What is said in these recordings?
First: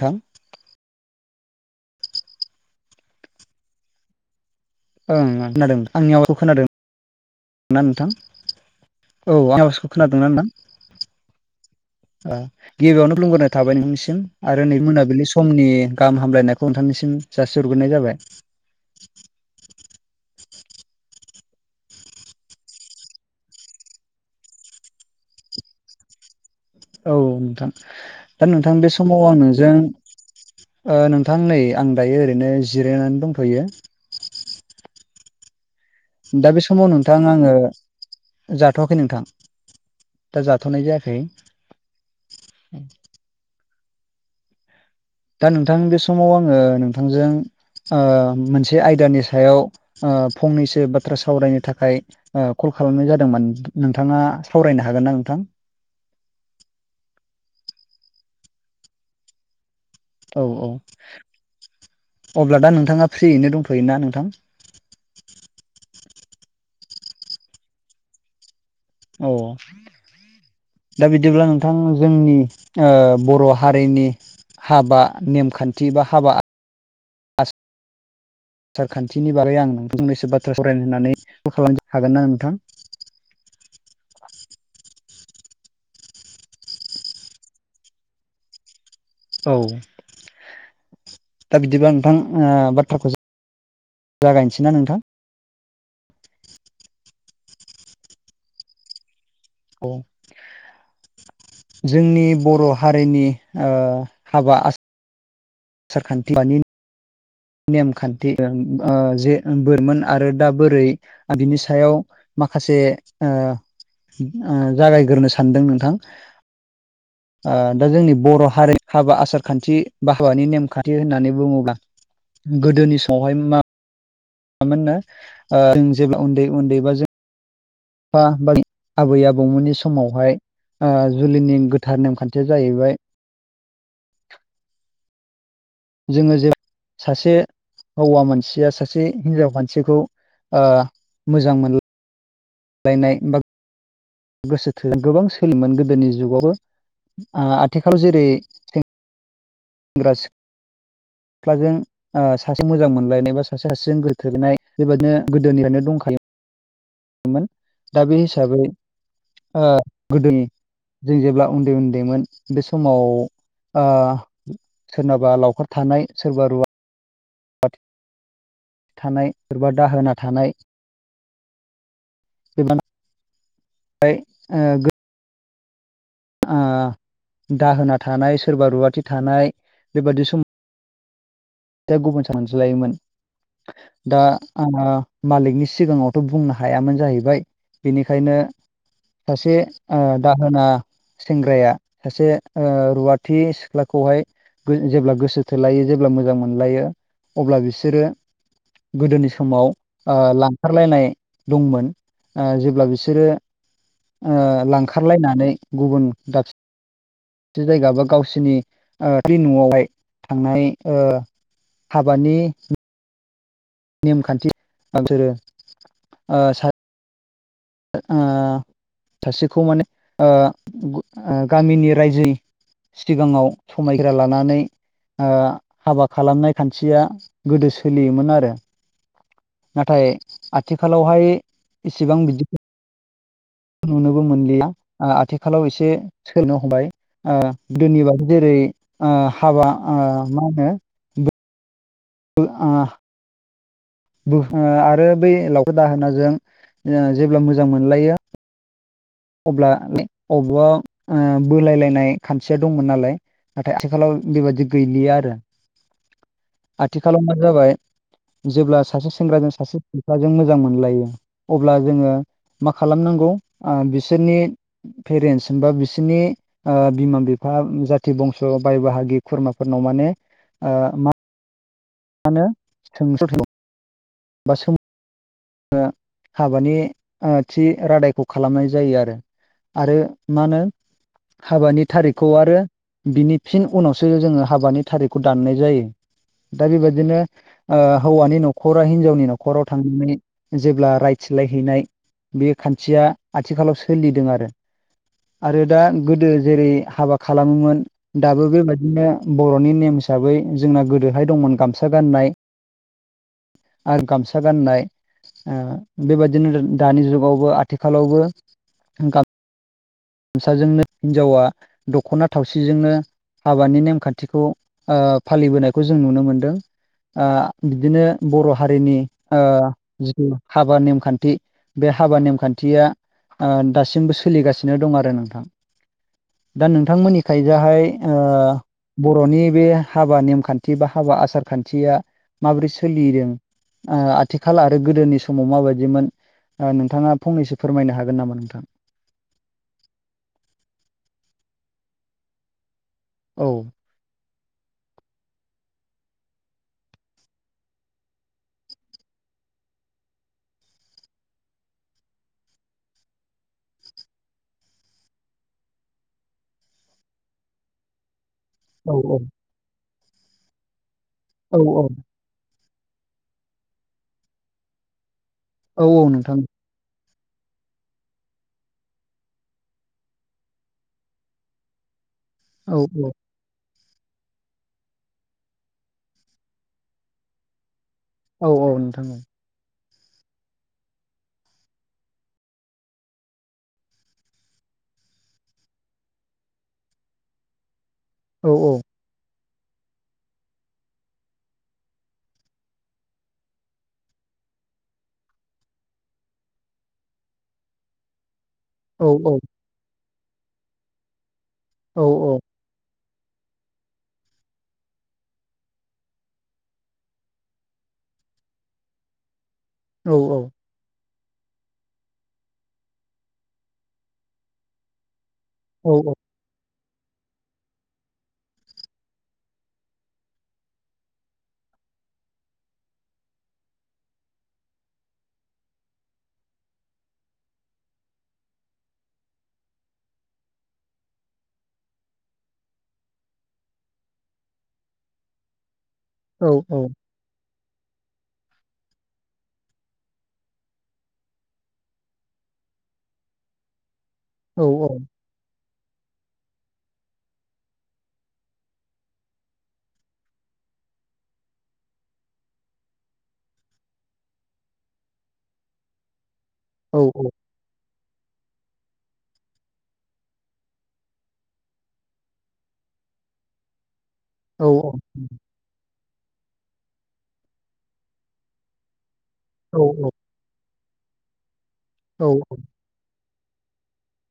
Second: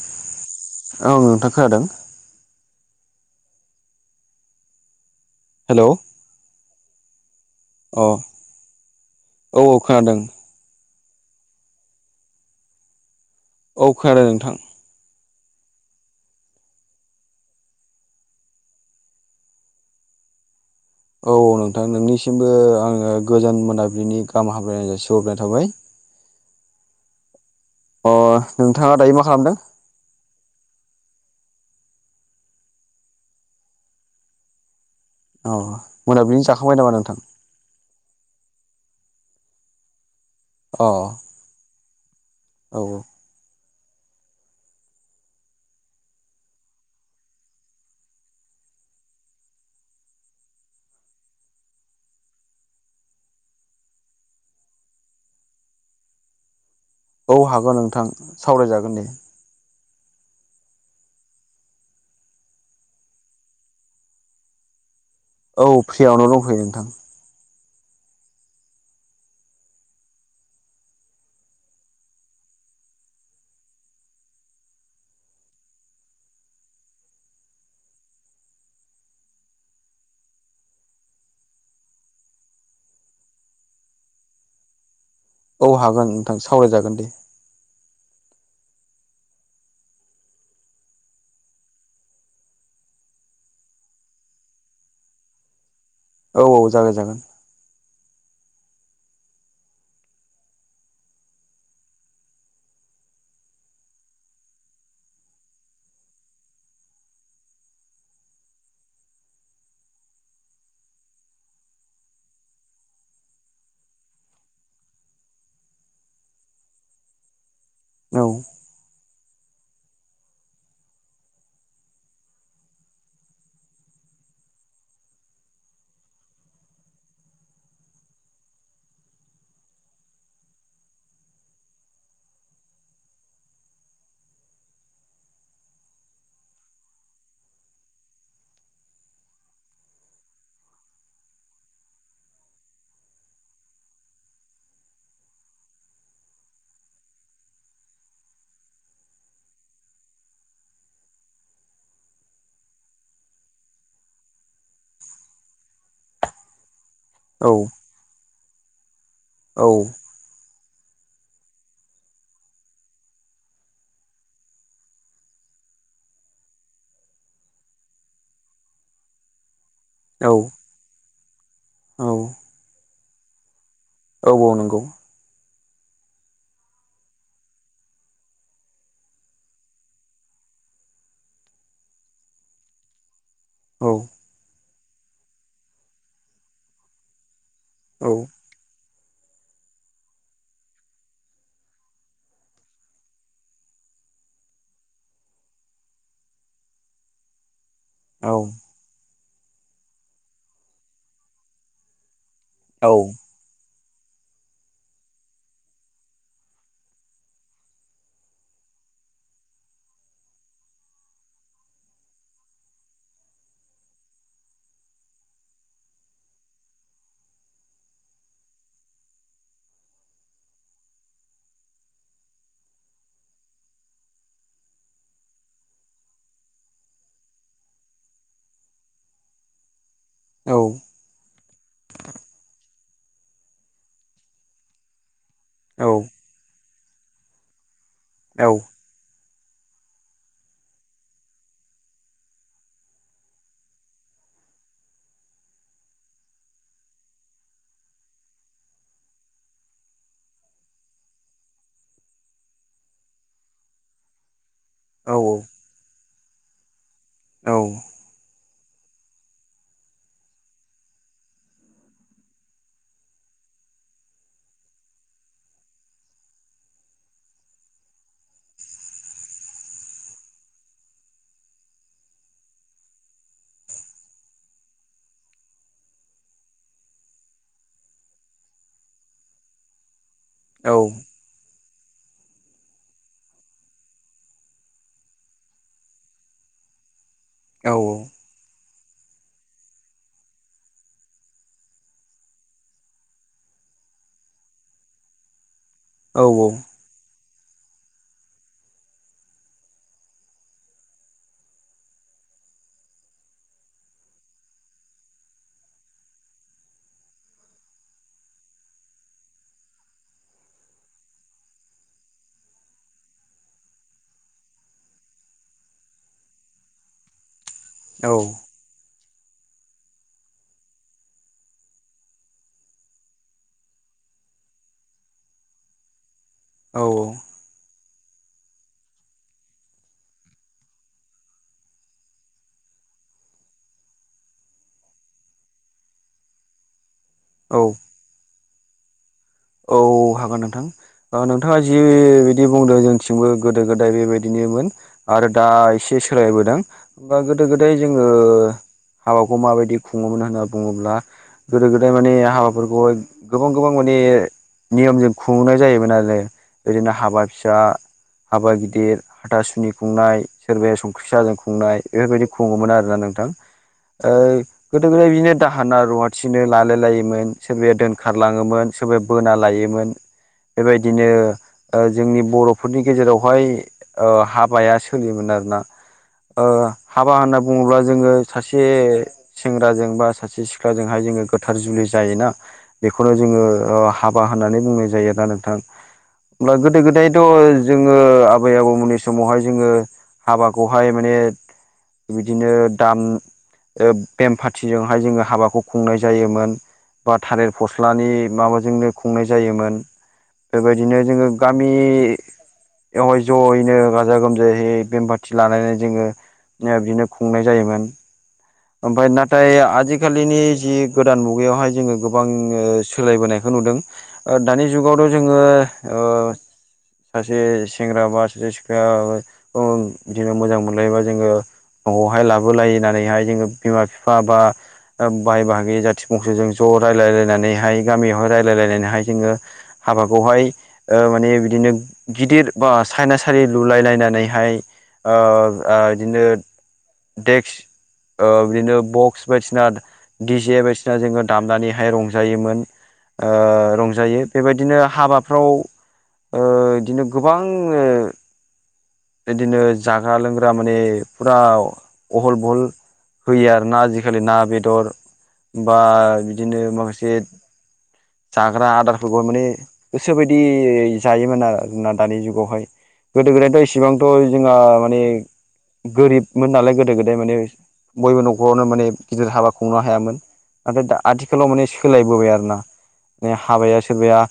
थां औ नोंथां खोनादों ओं हेलौ खोनादोंमोन अ आंयाव खोनादोंमोन ना औ नोंथां औ आं आबासखौ खोनादोंना नोंथां। गिबियावनो खुलुमग्रोनाय थाबाय औ नोंनिसिम खोनादों नोंथां आरो नै मोनाबिलि समनि गाहाम हामलायनायखौ नोंथांनिसिम जासिहरग्रोनाय जाबाय। औ नोंथां नोंनिसिमबो आङो गोजोन मोनाबिलिनि गाहाम हामलायनाय जासि हरनाय थाबाय औ नोंथां अ दा नोंथां बे नोंथाङा दायो मा समाव आं खालामदों नोंजों नोंथां नै आं दायो ओरैनो जिरायनानै दंथ'यो। औ। दा बे समाव नोंथां आङो। जाथ'वाखै नोंथां दा अ जाथ'नाय जायाखै। औ औ। दा नोंथां बे समाव आङो नोंथांजों मोनसे आयदानि सायाव फंनैसो बाथ्रा सावरायनो थाखाय। कल खालामनाय जादोंमोन नोंथाङा सावरायनो हागोन ना नोंथां औ हागोन नोंथां सावरायजागोन दे। औ-औ अब्ला दा नोंथाङा फ्रियैनो दंथ'योना नोंथां। औ फ्रियावनो दंथयो नोंथां। औ। दा बिदिब्ला नोंथां जोंनि बर' हारिनि हाबा नेमखान्थि बा हाबा आसारखान्थिनि बागै आं फंनैसो बाथ्रा सावरायनो होननानै कल खालामनो हागोन ना नोंथां औ हागोन नोंथां सावरायजागोन दे। औ दा बिदिबा नोंथां बाथ्राखौ जागायनोसैना नोंथां औ औ जागोन जागोन औ जोंनि बर' हारिनि ओ हाबा [unintelligible] नेमखान्थि जे बोरमोन आरो दा बोरै बिनि सायाव माखासे जागायग्रो सानदों नोंथां ओ दा जोंनि औ बर' हारि हाबा आसार खान्थि बा हाबानि नेमखान्थि होननानै बुङोब्ला गोदोनि समावहाय मा मोननो आ जों जेब्ला उन्दै उन्दै बा जों बा बै आबै आबौमोननि समावहाय जुलिनि गोथार नेमखान्थिया जाहैबाय जोङो जे सासे हौवा मानसिया सासे हिनजाव मानसिखौ मोजां मोन लायनाय बा गोसो थो गोबां सोलोोमोन गोदोनि जुगावबो आथिखालाव जेरै सेंग्रा सिख्लाजों सासे मोजां मोनलायनाय बा सासे सासेजों गोसोथोलायनाय बेबायदिनो गोदोनिफ्रायनो दंखायोमोन औ दा बे हिसाबै औ गोदो जों जेब्ला उनदै उनदैमोन बे समाव सोरनावबा लावखार थानाय सोरबा रुवा थानाय एबा दाहोना औ थानाय औ [unintelligible] औ औ नंगौ ओ दाहोना थानाय सोरबा रुवाथि थानाय बेबादि समाव दा गुबुन सानज्लायोमोन औ दा आङो मालिकनि सिगाङावथ बुंनो हायामोन जाहैबाय औ बिनिखायनो सासे ओ दाहोना सेंग्राया सासे ओ रुवाथि सिख्लाखौहाय जेब्ला गोसो थोलायो जेब्ला मोजां मोनलायो अब्ला बिसोरो औ गोदोनि समाव ओ लांखारलायनाय दंमोन ओ औ जेब्ला बिसोरो ओ लांखारलायनानै गुबुन दाबसे जि जायगा बा गावसिनि ओ न'आवहाय थांनाय ओ हाबानि नेमखान्थि बिसोरो ओ ओ सासेखौ माने गामिनि रायजो सिगाङाव समायग्रा लानानै ओ हाबा खालामनाय खान्थिया गोदो सोलियोमोन आरो नाथाय आथिखालावहाय इसेबां बिदिखौ नुनोबो मोनलिया आथिखालाव एसे सोलायनो हमबाय गोदोनिबादि जेरै ओ हाबा ओ मा होनो [unintelligible] बो आरो बै लावखार दाहोनाजों जेब्ला मोजां मोनलायो अब्ला बे अबावबा बोलायलायनाय खान्थिया दंमोन नालाय आथिखालाव बेबायाददि औ गैलिया आरो आथिखालाव मा औ जाबाय जेब्ला सासे सेंग्राजों सासे सिख्लाजों मोजां मोनलायो अब्ला जोङो मा खालामनांगौ बिसोरनि पेरेन्टस होनबा बिसोरनि बिमा बिफा जाथि बंस' बाय बाहागि खुरमाफोरनाव माने मा ानो [unintelligible] सोंस' बा सोम हाबानि थि रादायखौ खालामनाय जायो आरो। आरो मा होनो औ हाबानि थारिखखौ आरो। बिनि फिन उनावसो जोङो हाबानि थारिखखौ दाननाय जायो दा बेबायदिनो हौवानि न'खरा हिनजावनि न'खराव थांनानै जेब्ला रायथिलायहैनाय बे खान्थिया आथिखालाव सोलिदों आरो आरो दा गोदो जेरै हाबा खालामोमोन। दाबो बेबायदिनो बर'नि नेम हिसाबै जोंना गोदोहाय दंमोन गामसा गाननाय आरो गामसा गाननाय बेबायदिनो दानि जुगावबो आथिखालावबो गामसाजोंनो हिनजावा दख'ना थावसिजोंनो हाबानि नेमखान्थिखौ फालिबोनायखौ जों नुनो मोनदों। बिदिनो बर' हारिनि जिथु हाबा नेमखान्थि बे हाबा नेमखान्थिया दासिमबो सोलिगासिनो दं आरो नोंथां दा औ नोंथांमोननि थाइजाहाय बर'नि बे हाबा नेमखान्थि बा हाबा आसार खान्थिया माबोरै सोलिदों आथिखाल आरो गोदोनि समाव माबायदिमोन। नोंथाङा औ फंनैसो फोरमायनो हागोन नामा नोंथां। औ हागोन नोंथां नोंथाङा जिबायदि बुंदों जोंथिंबो औ गोदो गोदाय बेबायदि बिदिनोमोन आरो दा एसे सोलायबोदों हबा गोदो गोदाय जोङो हाबाखौ माबायदि खुङोमोन होनना बुङोब्ला गोदो गोदाय माने हाबाफोरखौहाय गोबां गोबां माने नियमजों खुंनाय जायोमोन आरो ओदिनो हाबा फिसा हाबा गिदिर औ गिदिर हाथा सुनि खुंनाय सोरबाया संख्रि साहाजों औ खुंनाय औ बेफोरबायदि खुगौमोन आरोना नोंथां गोदो गोदाय बिदिनो दाहोना औ औ नोंथां रुवाथिनो लालाय लायोमोन सोरबाया दोनखारलाङोमोन सोरबाया बोना लायोमोन बेबायदिनो जोंनि औ बर'फोरनि औ गेजेरावहाय हाबाया सोलियोमोन आरोना हाबा होनना बुङोब्ला जोङो। औ सासे औ नोंथां सेंग्राजों बा सासे सिख्लाजोंहाय जोङो गोथार जुलि जायोना बेखौनो जोङो हाबा होननानै बुंनाय जायो दा नोंथां हब्ला गोदो गोदायथ' जोङो औ आबै औ आबौमोननि समावहाय जोङो हाबाखौहाय माने बिदिनो दाम बेम फारथिजोंहाय जोङो हाबाखौ खुंनाय जायोमोन। बा थालेर फस्लानि माबाजोंनो औ खुंनाय जायोमोन बेबायदिनो जोङो गामि औ औ बेवहाय जयैनो गाजा गोमजायै बेम बाथि लानानै जोङो बिदिनो खुंनाय जायोमोन ओमफ्राय नाथाय आ औ आजिखालिनि जि गोदान मुगायावहाय जोङो गोबां सोलायबोनायखौ नुदों। दानि जुगावथ' जोङो औ सासे सेंग्रा बा सासे सिखाया बिदिनो मोजां मोनलायोबा जोङो न'आवहाय लाबोलाय होननानैहाय जोङो बिमा बिफा बा बाहाय बाहागि जाथि बंस'जों ज' रायजलायलायनानैहाय गामियावहाय रायजलायलायनानैहाय जोङो हाबाखौहाय माने बिदिनो गिदिर बा सायना सारि लुलायलायनानैहाय बिदिनो औ औ देक्स बिदिनो बक्स बायदिसिना डि जे बायदिसिना जोङो दामनानैहाय रंजायोमोन। रंजायो औ बेबायदिनो हाबा फाव बिदिनो गोबां बिदिनो जाग्रा लोंग्रा माने फुरा अहल बहल होयो आरोना आजिखालि ना बेदर बा बिदिनो औ माखासे जाग्रा आदारफोरखौाय माने गोसोबायदि जायोमोन आरो जोंना दानि जुगावहाय गोदो गोदायथ' इसेबांथ' जोंहा औ माने गोरिबमोन नालाय गोदो गोदाय माने बयबो न'खरावनो माने गिदिर हाबा खुंनो हायामोन नाथाय दा आथिखालाव माने सोलायबोबाय आरो ना मा हाबाया सोरबाया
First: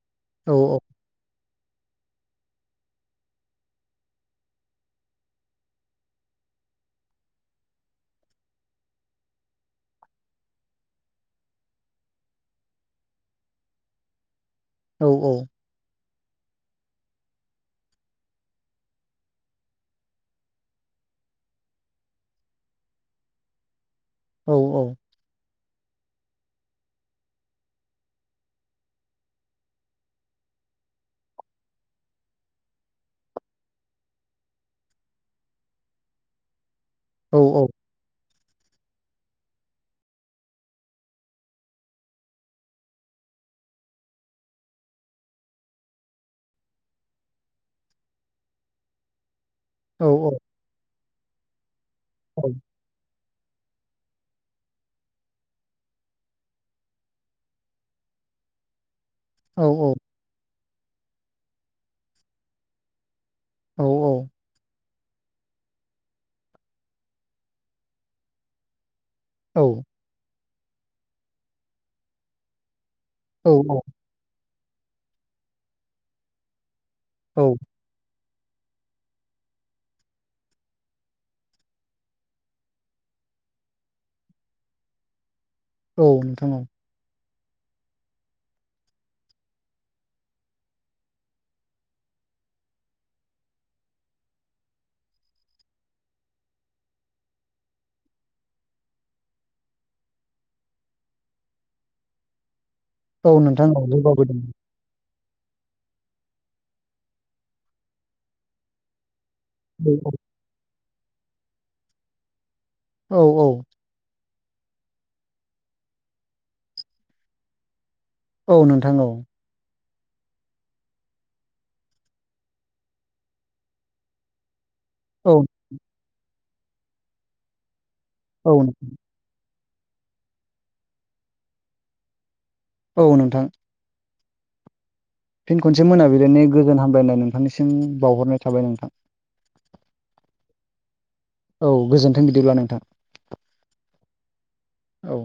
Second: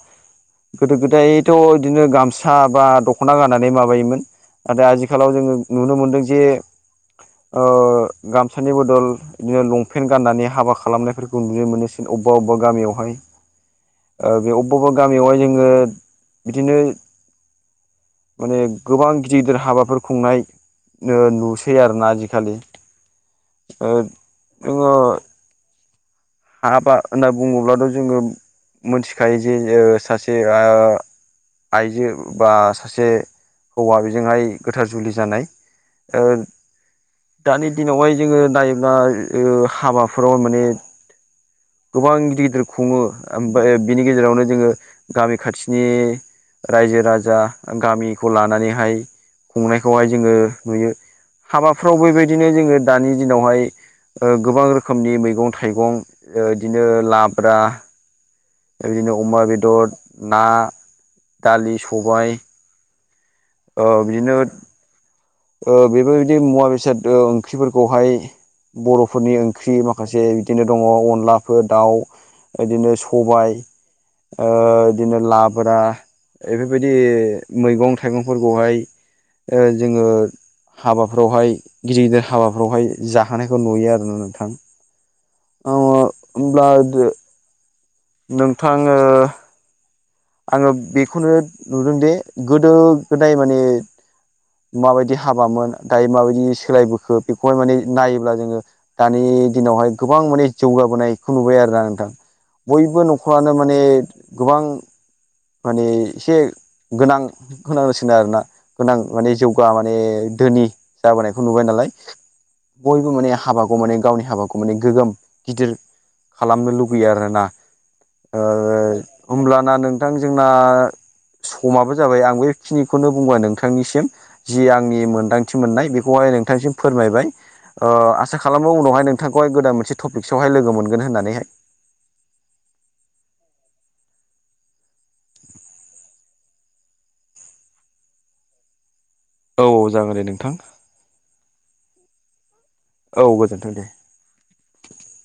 औ औ। गोदो गोदायथ' बिदिनो गामसा बा दख'ना गाननानै माबायोमोन। नाथाय आथिखालाव जोङो नुनो मोनदों जे गामसानि बदल बिदिनो लंपेन्ट गाननानै हाबा खालामनायफोरखौ नुनो मोनोसिै अबेबा अबेबा गामियावहाय। बे अबेबाबा औ गामियावहाय जोङो बिदिनो माने गोबां गिदिर गिदिर हाबाफोर खुंनाय नुसै आरोना आजिखालि। औ औ। हााबा होनना बुङोब्लाथ' जोङो मिथिखायो जे सासे आइजो बा सासे हौवा बेजोंहाय गोथार जुलि जानाय दानि औ औ दिनावहाय जोङोयोला हाबाफोराव माने गोबां गिदिर गिदिर खुङो ओम बिनि गेजेरावनो जोङो गामि खाथिनि। रायजो राजा गामिखौ लानानैहाय खुंनायखौहाय जोङो नुयो हाबाफ्राव बेबायदिनो जोङो दानि दिनावहाय गोबां रोखोमनि मैगं थाइगं बिदिनो लाब्रा बिदिनो अमा बेदर ना दालि सबाय औ बिदिनो बेफोरबायदि मुवा बेसाद ओंख्रिफोरखौहाय बर'फोरनि ओंख्रि माखासे। माखासे बिदिनो दङ अनलाफोर दाउ बिदिनो सबाय बिदिनो लाबा बेफोरबायदि मैगं थाइगंफोरखौहाय जोङो हाबाफ्रावहाय गिदिर गिदिर हाबाफ्रावहाय जाहोनायखौ नुयो आरो ना नोंथां। [unintelligible] नोंथां होमब्ला नोंथाङो। आङो बेखौनो नुदोंदि गोदो गोदाय माने माबायदि हाबामोन दायो माबायदि सोलायबोखो बेखौहाय माने नायोब्ला जोङो। दानि दिनावहाय गोबां माने जौगाबोनायखौ नुबाय आरोना नोंथां। बयबो औ न'खरानो नोंथां माने औ जौगाबोदों गोबां माने एसे गोनां होनांगसिनो आरोोना गोनां माने जौ औ माने धोनि जाबोनायखौ नुबाय नालाय बयबो औ माने हाबाखौ माने गावनि हाबाखौ। माने गोग्गोम गिदिर खालामनो लुुबैयो आरोना औ नोंथां औ हमना नों नोंथां जोंना समाबो जाबाय आं बेखिनिखौनो बुंबाय नोंथांनिसिम जि आंनि मोन्दांथि मोननाय बेखौहाय नोंथांसिम फोरमायबाय आसा औ खालामो उनावहाय नों बिथांखौहाय गोदान मोनसे टपिकसआवहाय लोगो मोनगोन होननानैहाय औ नोंथां। फिन खनसे मोनाबिलिायनि गोजोन हामलायनाय नोंथांनिसिम बावहरनाय थाबाय नोंथां। औ जागोन दे नोंथां। औ गोजोन्थों बिदिब्ला नोंथां औ गोजोन्थों दे। औ।